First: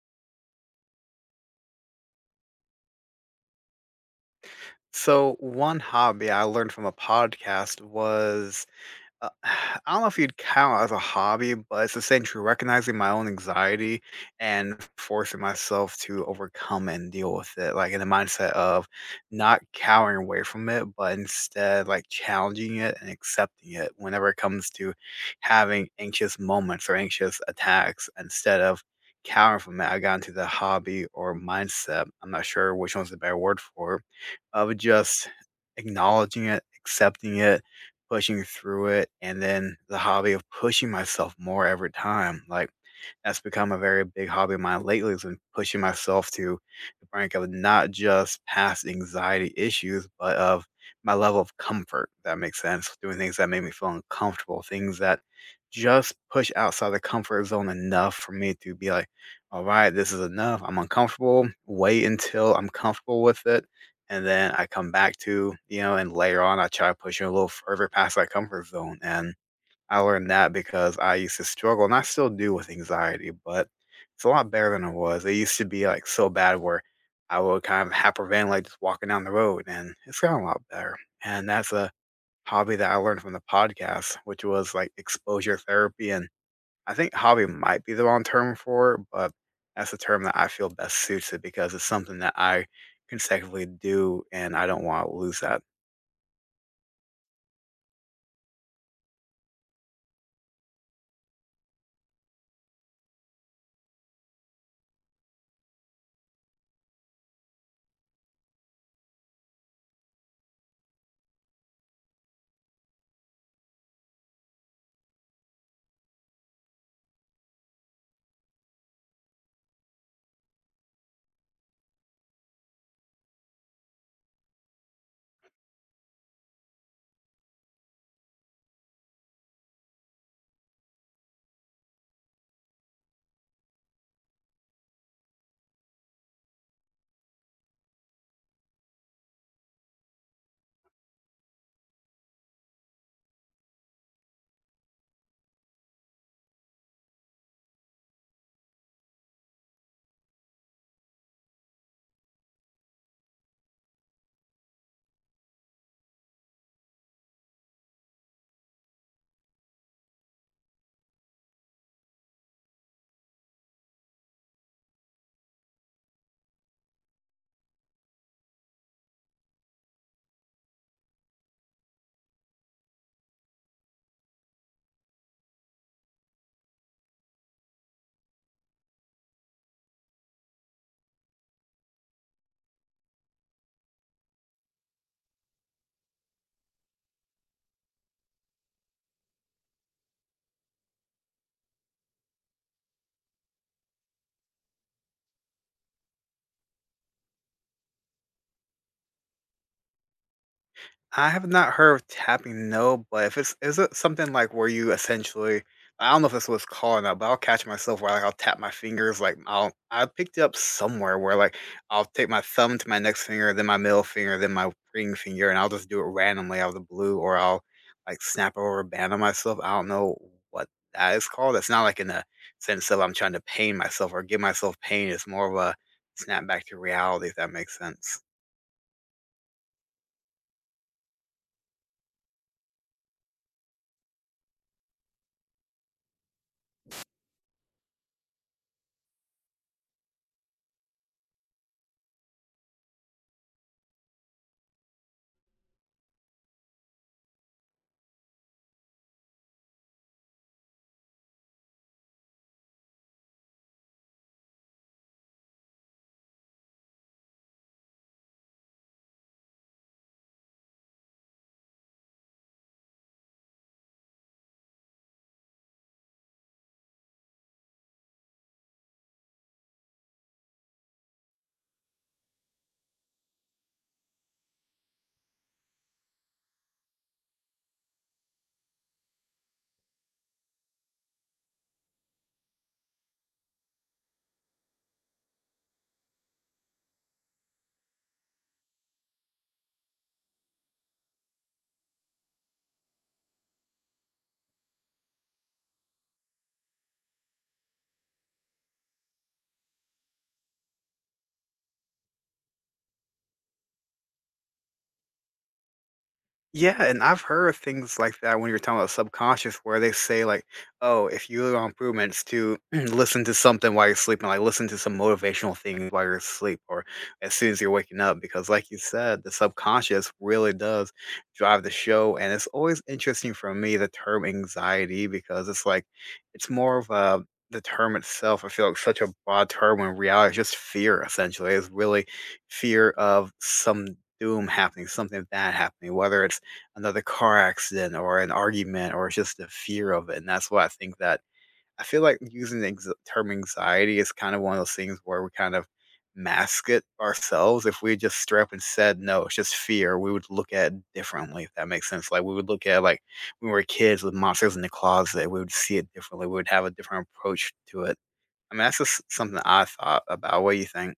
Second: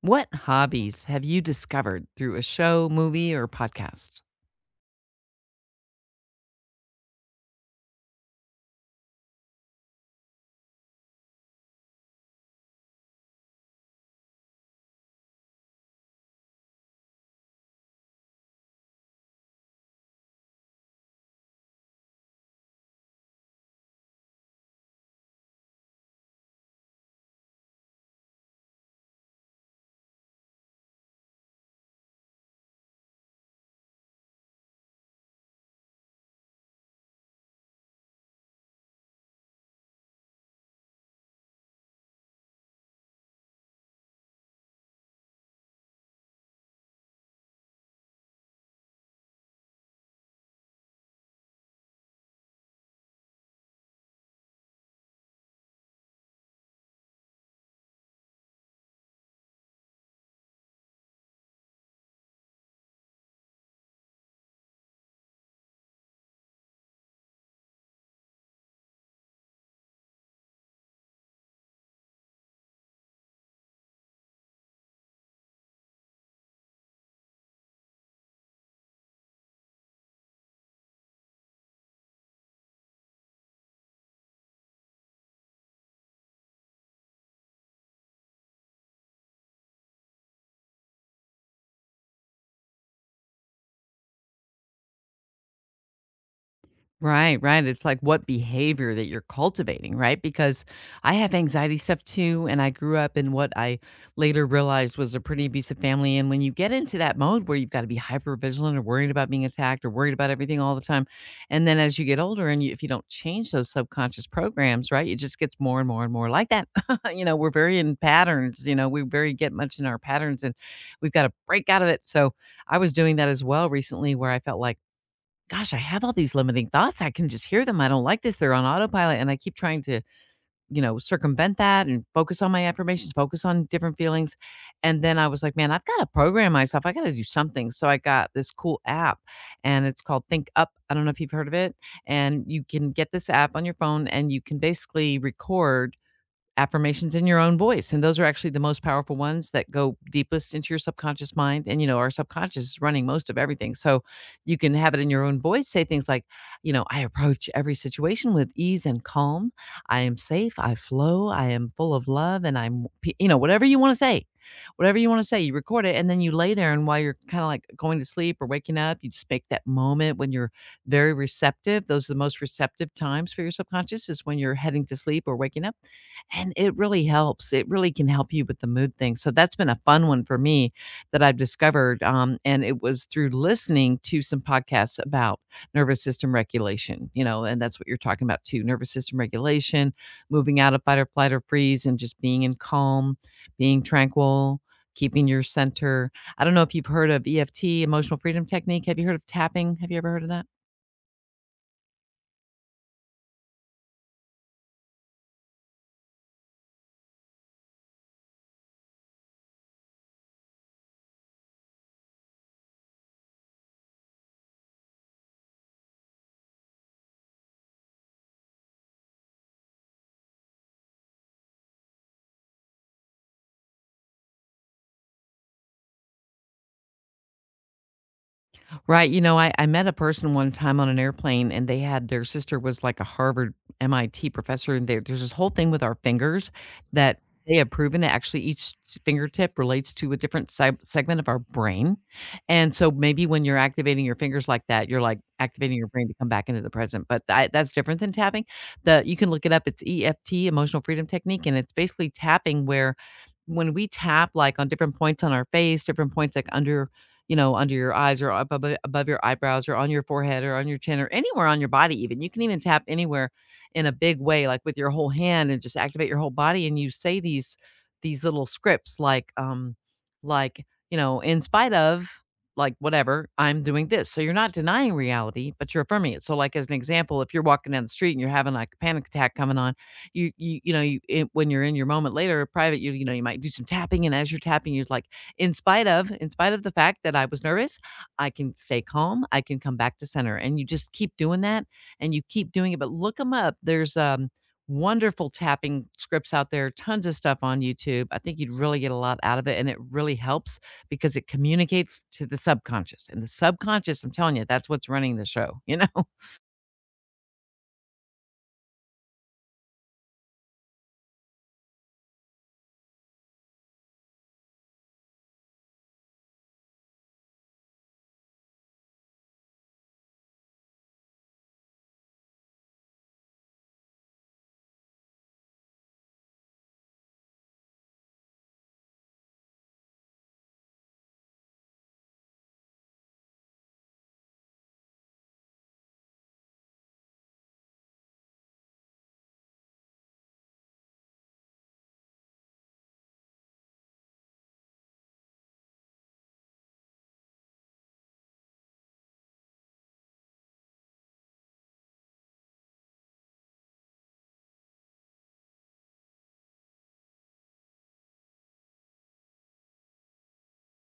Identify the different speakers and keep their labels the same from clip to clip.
Speaker 1: What hobbies have you discovered through a show, movie, or podcast?
Speaker 2: So one hobby I learned from a podcast was uh, I don't know if you'd count as a hobby, but it's essentially recognizing my own anxiety and forcing myself to overcome and deal with it, like in the mindset of not cowering away from it, but instead like challenging it and accepting it whenever it comes to having anxious moments or anxious attacks instead of cowering from it. I got into the hobby or mindset. I'm not sure which one's the better word for it, of just acknowledging it, accepting it, pushing through it, and then the hobby of pushing myself more every time, like that's become a very big hobby of mine lately has been pushing myself to the brink of not just past anxiety issues, but of my level of comfort, if that makes sense. Doing things that make me feel uncomfortable, things that just push outside the comfort zone enough for me to be like, all right, this is enough. I'm uncomfortable. Wait until I'm comfortable with it. And then I come back to, you know, and later on I try to push it a little further past that comfort zone. And I learned that because I used to struggle, and I still do with anxiety, but it's a lot better than it was. It used to be like so bad where I would kind of hyperventilate like, just walking down the road, and it's gotten a lot better. And that's a hobby that I learned from the podcast, which was like exposure therapy. And I think hobby might be the wrong term for it, but that's the term that I feel best suits it because it's something that I consecutively do, and I don't want to lose that.
Speaker 1: Right, right. It's like what behavior that you're cultivating, right? Because I have anxiety stuff too. And I grew up in what I later realized was a pretty abusive family. And when you get into that mode where you've got to be hyper vigilant or worried about being attacked or worried about everything all the time. And then as you get older and you, if you don't change those subconscious programs, right, it just gets more and more and more like that. You know, we're very in patterns, you know, we very get much in our patterns and we've got to break out of it. So I was doing that as well recently where I felt like, gosh, I have all these limiting thoughts. I can just hear them. I don't like this. They're on autopilot. And I keep trying to, you know, circumvent that and focus on my affirmations, focus on different feelings. And then I was like, man, I've got to program myself. I got to do something. So I got this cool app and it's called Think Up. I don't know if you've heard of it. And you can get this app on your phone and you can basically record affirmations in your own voice. And those are actually the most powerful ones that go deepest into your subconscious mind. And, you know, our subconscious is running most of everything. So you can have it in your own voice, say things like, you know, I approach every situation with ease and calm. I am safe. I flow. I am full of love. And I'm, pe-" you know, whatever you want to say, whatever you want to say, you record it. And then you lay there. And while you're kind of like going to sleep or waking up, you just make that moment when you're very receptive. Those are the most receptive times for your subconscious is when you're heading to sleep or waking up and it really helps. It really can help you with the mood thing. So that's been a fun one for me that I've discovered, and it was through listening to some podcasts about nervous system regulation. You know, and that's what you're talking about too: nervous system regulation, moving out of fight or flight or freeze, and just being in calm, being tranquil. Keeping your center. I don't know if you've heard of EFT, emotional freedom technique. Have you heard of tapping? Have you ever heard of that?
Speaker 2: I have not heard of tapping, no, but if it's is it something like where you essentially I don't know if this was called or but I'll catch myself where like I'll tap my fingers like I picked it up somewhere where like I'll take my thumb to my next finger, then my middle finger, then my ring finger, and I'll just do it randomly out of the blue, or I'll like snap over a band on myself. I don't know what that is called. It's not like in the sense of I'm trying to pain myself or give myself pain. It's more of a snap back to reality, if that makes sense.
Speaker 1: Right, you know, I met a person one time on an airplane, and they had their sister was, like, a Harvard, MIT professor, and there's this whole thing with our fingers that they have proven that actually each s fingertip relates to a different se segment of our brain, and so maybe when you're activating your fingers like that, you're, like, activating your brain to come back into the present, but I that's different than tapping. The you can look it up, it's EFT, Emotional Freedom Technique, and it's basically tapping where when we tap, like, on different points on our face, different points, like, under you know, under your eyes or up above, above your eyebrows or on your forehead or on your chin or anywhere on your body, even. You can even tap anywhere in a big way, like with your whole hand and just activate your whole body. And you say these little scripts like like, you know, in spite of like whatever, I'm doing this. So you're not denying reality, but you're affirming it. So like as an example, if you're walking down the street and you're having like a panic attack coming on, you know, you it, when you're in your moment later private, you know, you might do some tapping and as you're tapping you're like in spite of the fact that I was nervous, I can stay calm. I can come back to center. And you just keep doing that and you keep doing it. But look them up. There's wonderful tapping scripts out there, tons of stuff on YouTube. I think you'd really get a lot out of it. And it really helps because it communicates to the subconscious. And the subconscious, I'm telling you, that's what's running the show, you know?
Speaker 2: Yeah, and I've heard of things like that when you're talking about subconscious, where they say like, "Oh, if you want improvements, to listen to something while you're sleeping, like listen to some motivational things while you're asleep, or as soon as you're waking up." Because, like you said, the subconscious really does drive the show, and it's always interesting for me the term anxiety because it's like it's more of a the term itself. I feel like such a broad term when in reality, it's just fear. Essentially, it's really fear of some doom happening, something bad happening, whether it's another car accident or an argument or just the fear of it. And that's why I think that I feel like using the ex- term anxiety is kind of one of those things where we kind of mask it ourselves. If we just straight up and said, no, it's just fear, we would look at it differently, if that makes sense. Like we would look at like when we were kids with monsters in the closet, we would see it differently. We would have a different approach to it. I mean, that's just something I thought about. What do you think?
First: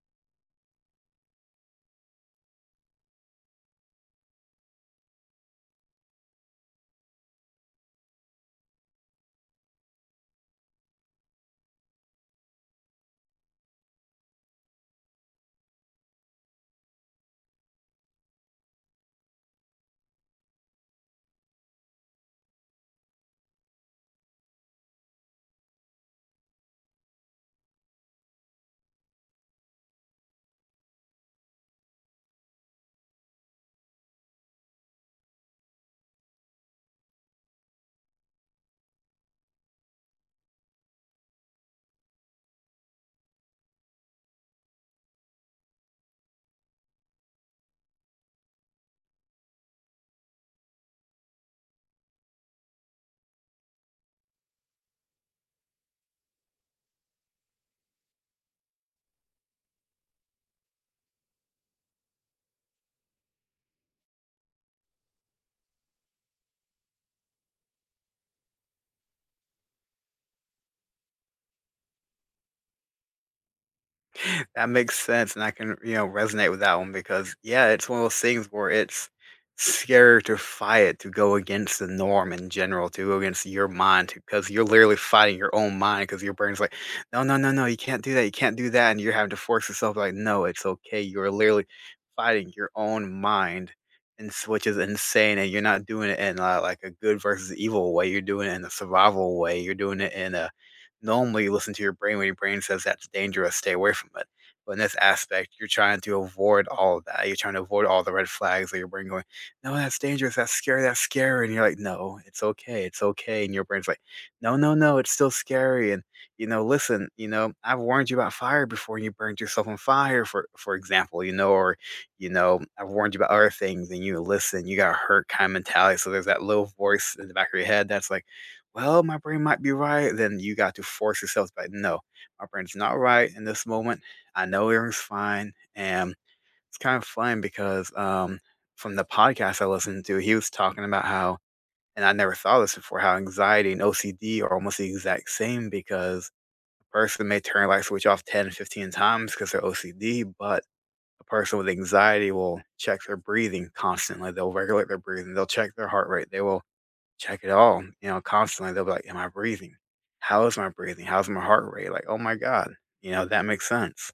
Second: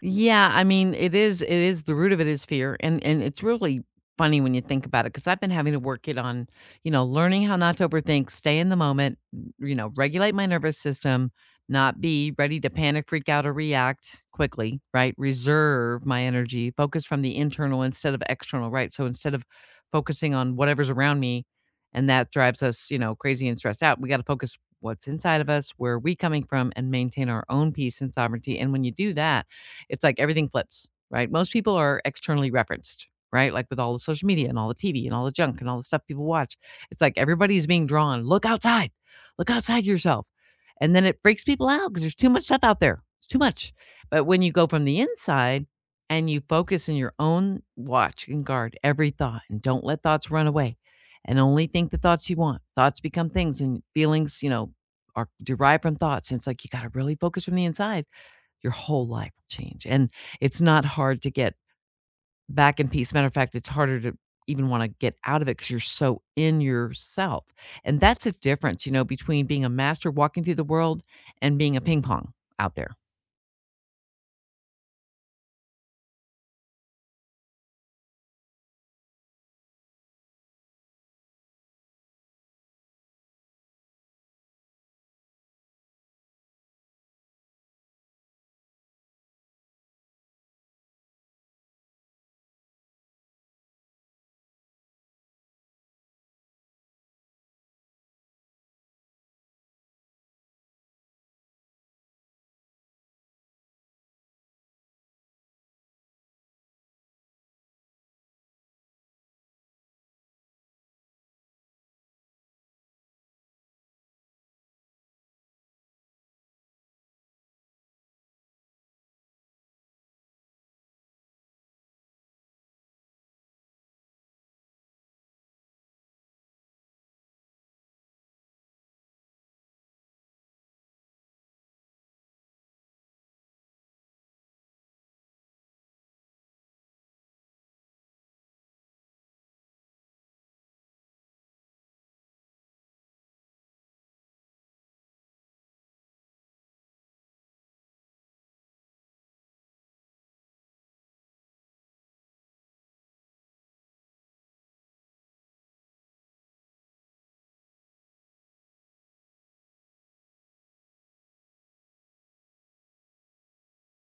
Speaker 1: Yeah, I mean, it is the root of it is fear and it's really funny when you think about it because I've been having to work it on, you know, learning how not to overthink, stay in the moment, you know, regulate my nervous system, not be ready to panic, freak out or react quickly, right? Reserve my energy, focus from the internal instead of external, right? So instead of focusing on whatever's around me and that drives us, you know, crazy and stressed out, we got to focus what's inside of us, where are we coming from and maintain our own peace and sovereignty. And when you do that, it's like everything flips, right? Most people are externally referenced, right? Like with all the social media and all the TV and all the junk and all the stuff people watch. It's like everybody's being drawn, look outside yourself. And then it freaks people out because there's too much stuff out there. It's too much. But when you go from the inside and you focus in your own watch and guard every thought and don't let thoughts run away and only think the thoughts you want, thoughts become things and feelings, you know, are derived from thoughts. And it's like you got to really focus from the inside your whole life will change. And it's not hard to get back in peace. Matter of fact, it's harder to even want to get out of it because you're so in yourself. And that's a difference, you know, between being a master walking through the world and being a ping pong out there.
Speaker 2: That makes sense, and I can, you know, resonate with that one because, yeah, it's one of those things where it's scary to fight to go against the norm in general, to go against your mind, because you're literally fighting your own mind because your brain's like, no, no, no, no, you can't do that, you can't do that, and you're having to force yourself like, no, it's okay. You're literally fighting your own mind, and which is insane, and you're not doing it in like a good versus evil way. You're doing it in a survival way. You're doing it in a normally you listen to your brain when your brain says that's dangerous, stay away from it. But in this aspect, you're trying to avoid all of that. You're trying to avoid all the red flags that your brain going, no, that's dangerous, that's scary, that's scary. And you're like, no, it's okay, it's okay. And your brain's like, no, no, no, it's still scary. And you know, listen, you know, I've warned you about fire before and you burned yourself on fire, for example, you know, or you know, I've warned you about other things and you listen, you got hurt kind of mentality. So there's that little voice in the back of your head that's like, well, my brain might be right. Then you got to force yourself to be like, no, my brain's not right in this moment. I know everything's fine. And it's kind of fun because from the podcast I listened to, he was talking about how, and I never saw this before, how anxiety and OCD are almost the exact same because a person may turn a light switch off 10, 15 times because they're OCD, but a person with anxiety will check their breathing constantly. They'll regulate their breathing. They'll check their heart rate. They will check it all, you know, constantly. They'll be like, am I breathing? How is my breathing? How's my heart rate? Like, oh my God, you know, that makes sense.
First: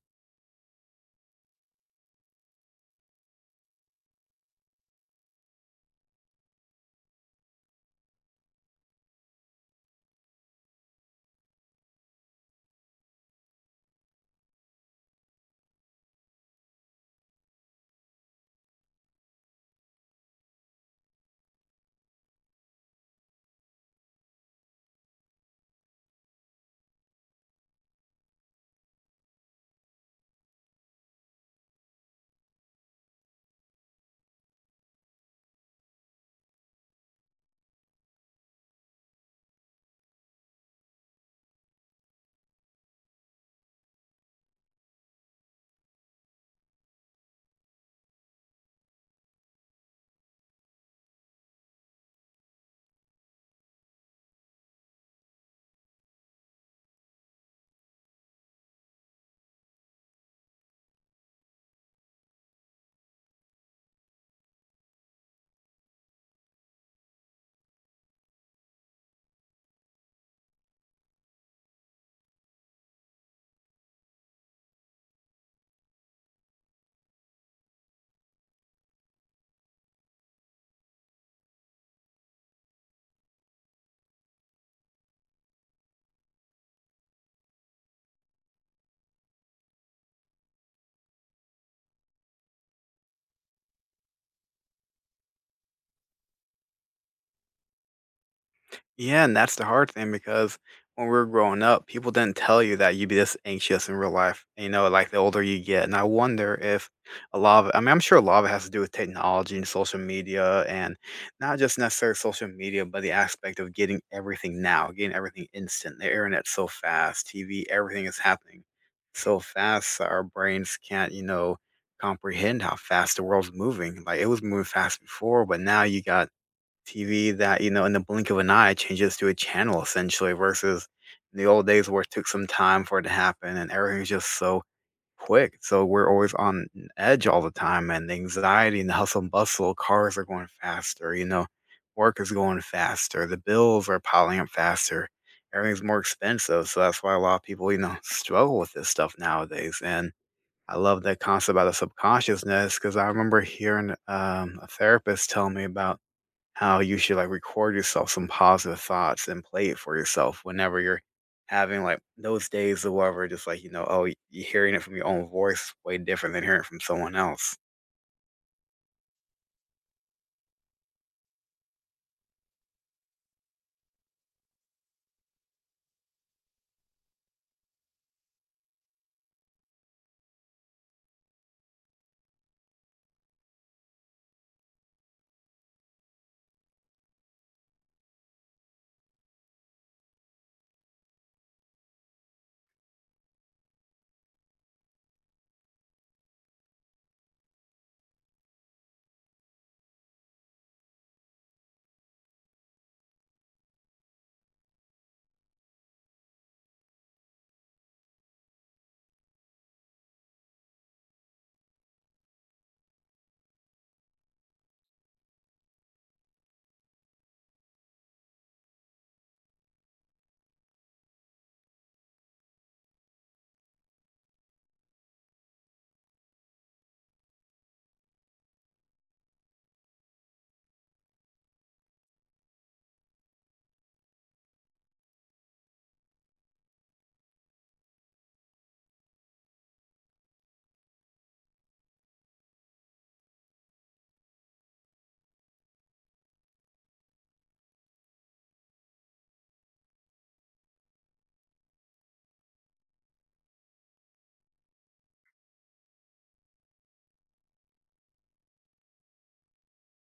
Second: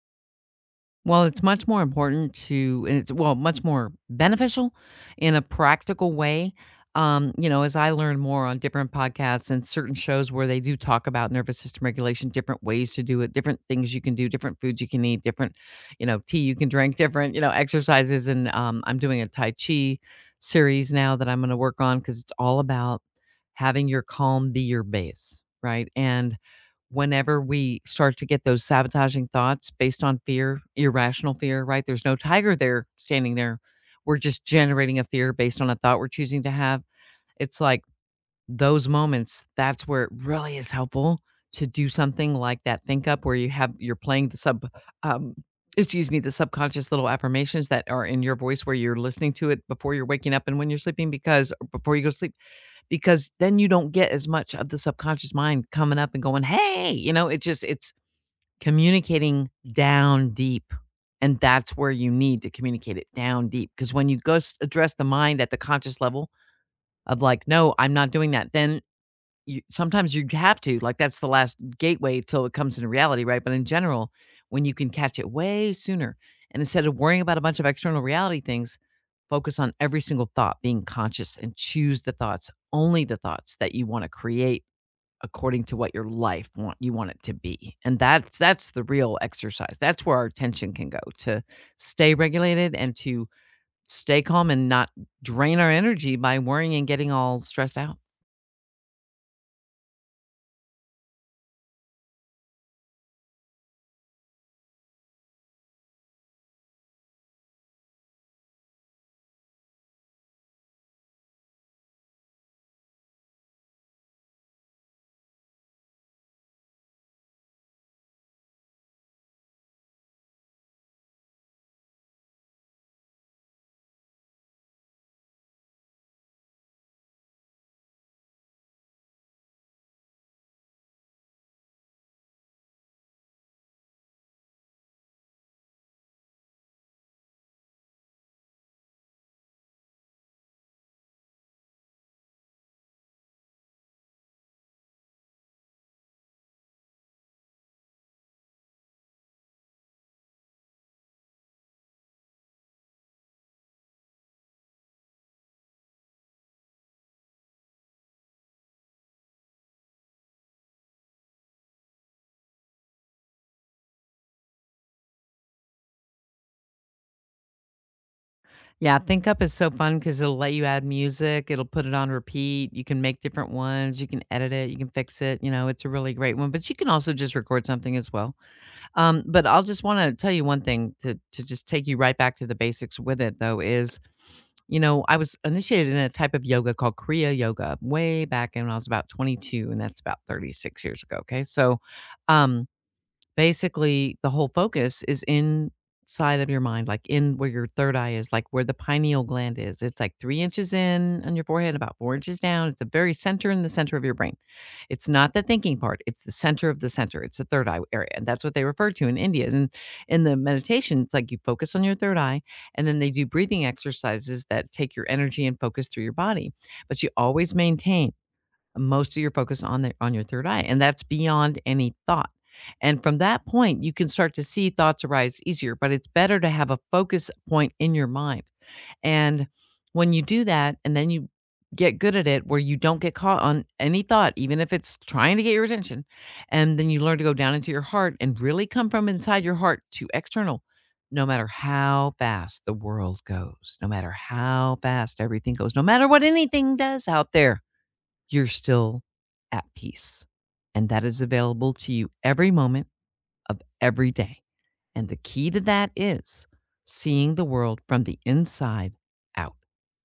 Speaker 1: Well, it's much more important to and it's well, much more beneficial in a practical way. You know, as I learn more on different podcasts and certain shows where they do talk about nervous system regulation, different ways to do it, different things you can do, different foods you can eat, different, you know, tea you can drink, different, you know, exercises. And I'm doing a Tai Chi series now that I'm going to work on because it's all about having your calm be your base, right? And whenever we start to get those sabotaging thoughts based on fear, irrational fear, right? There's no tiger there standing there. We're just generating a fear based on a thought we're choosing to have. It's like those moments, that's where it really is helpful to do something like that think up where you have you're playing the sub um excuse me the subconscious little affirmations that are in your voice where you're listening to it before you're waking up and when you're sleeping because or before you go to sleep because then you don't get as much of the subconscious mind coming up and going, "Hey," you know, it just it's communicating down deep. And that's where you need to communicate it down deep because when you go address the mind at the conscious level of like, "No, I'm not doing that," then you sometimes you have to, like, that's the last gateway till it comes into reality, right? But in general, when you can catch it way sooner, and instead of worrying about a bunch of external reality things, focus on every single thought, being conscious and choose the thoughts, only the thoughts that you wanna create according to what your life want you want it to be, and that's the real exercise. That's where our attention can go to stay regulated and to stay calm and not drain our energy by worrying and getting all stressed out.
Speaker 2: Yeah, and that's the hard thing because when we were growing up, people didn't tell you that you'd be this anxious in real life. You know, like the older you get, and I wonder if a lot of I mean, I'm sure a lot of it has to do with technology and social media, and not just necessarily social media, but the aspect of getting everything now, getting everything instant. The internet's so fast, TV, everything is happening so fast. That Our brains can't, you know, comprehend how fast the world's moving. Like it was moving fast before, but now you got TV that, you know, in the blink of an eye changes to a channel essentially versus in the old days where it took some time for it to happen and everything's just so quick. So we're always on edge all the time and the anxiety and the hustle and bustle, cars are going faster, you know, work is going faster, the bills are piling up faster, everything's more expensive. So that's why a lot of people, you know, struggle with this stuff nowadays. And I love that concept about the subconsciousness because I remember hearing a therapist tell me about how you should like record yourself some positive thoughts and play it for yourself whenever you're having like those days or whatever, just like, you know, oh, you hearing it from your own voice is way different than hearing it from someone else.
Speaker 1: Yeah, ThinkUp is so fun because 'cause it'll let you add music, it'll put it on repeat, you can make different ones, you can edit it, you can fix it, you know, it's a really great one, but you can also just record something as well. But I'll just wanna tell you one thing to just take you right back to the basics with it though is, you know, I was initiated in a type of yoga called Kriya Yoga way back in when I was about 22, and that's about 36 years ago, okay? So, um basically, the whole focus is inside of your mind, like in where your third eye is, like where the pineal gland is. It's like 3 inches in on your forehead, about 4 inches down. It's the very center in the center of your brain. It's not the thinking part, it's the center of the center. It's the third eye area. And that's what they refer to in India. And in the meditation, it's like you focus on your third eye, and then they do breathing exercises that take your energy and focus through your body. But you always maintain most of your focus on the on your third eye, and that's beyond any thought. And from that point, you can start to see thoughts arise easier, but it's better to have a focus point in your mind. And when you do that, and then you get good at it where you don't get caught on any thought, even if it's trying to get your attention, and then you learn to go down into your heart and really come from inside your heart to external. No matter how fast the world goes, no matter how fast everything goes, no matter what anything does out there, you're still at peace. And that is available to you every moment of every day. And the key to that is seeing the world from the inside out.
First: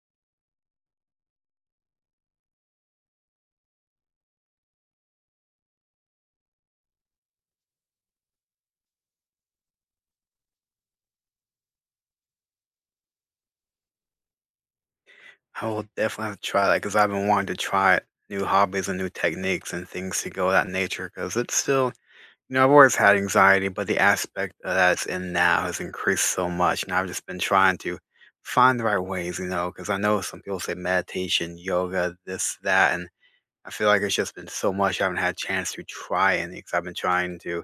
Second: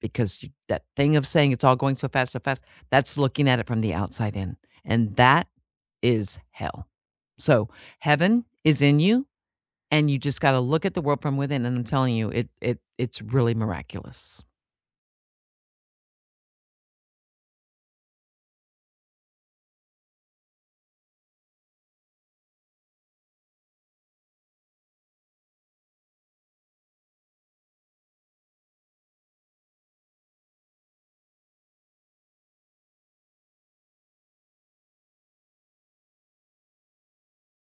Speaker 1: Because you, that thing of saying it's all going so fast, that's looking at it from the outside in. And that is hell. So heaven is in you and you just got to look at the world from within and I'm telling you it's really miraculous.
Speaker 2: I will definitely have to try that because I've been wanting to try new hobbies and new techniques and things to go that nature because it's still, you know, I've always had anxiety, but the aspect of that's in now has increased so much. And I've just been trying to find the right ways, you know, because I know some people say meditation, yoga, this, that, and I feel like it's just been so much I haven't had a chance to try anything. Because I've been trying to,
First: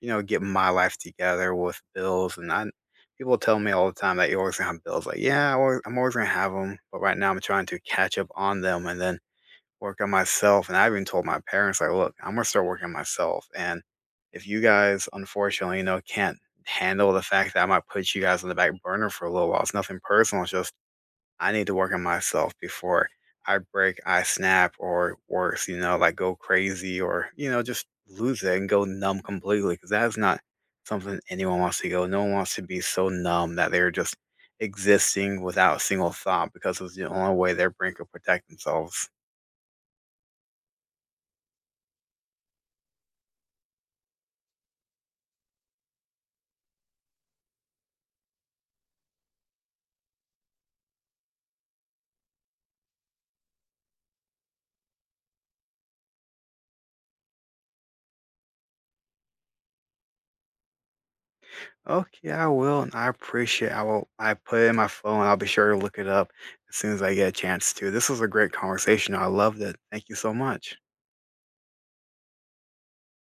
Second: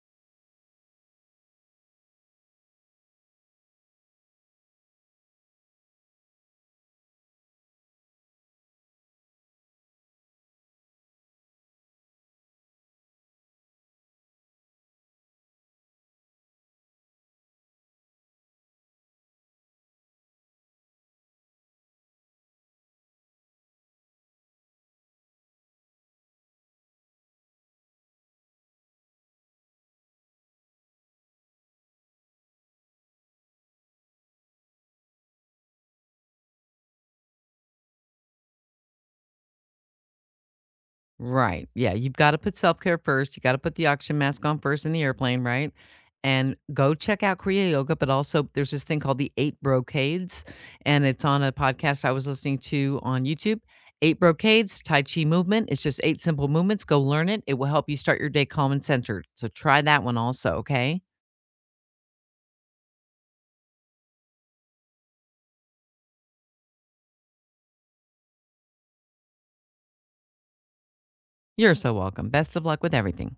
Speaker 2: you know, get my life together with bills. And people tell me all the time that you're always gonna have bills. Like, yeah, I'm always gonna have them, but right now I'm trying to catch up on them and then work on myself. And I even told my parents, like, look, I'm gonna start working on myself. And if you guys, unfortunately, you know, can't handle the fact that I might put you guys on the back burner for a little while, it's nothing personal. It's just I need to work on myself before I break, I snap, or worse, you know, like go crazy or, you know, just lose it and go numb completely. Because that's not something anyone wants to go. No one wants to be so numb that they're just existing without a single thought because it's the only way their brain could protect themselves.
Speaker 1: Right. Yeah, you've gotta put self-care first, you gotta put the oxygen mask on first in the airplane, right? And go check out Kriya Yoga, but also there's this thing called the 8 Brocades, and it's on a podcast I was listening to on YouTube. 8 Brocades, Tai Chi movement, it's just 8 simple movements, go learn it, it will help you start your day calm and centered, so try that one also, okay?
Speaker 2: Okay, I will, and I appreciate. I will. I put it in my phone. I'll be sure to look it up as soon as I get a chance to. This was a great conversation. I loved it. Thank you so much.
Speaker 1: You're so welcome, best of luck with everything.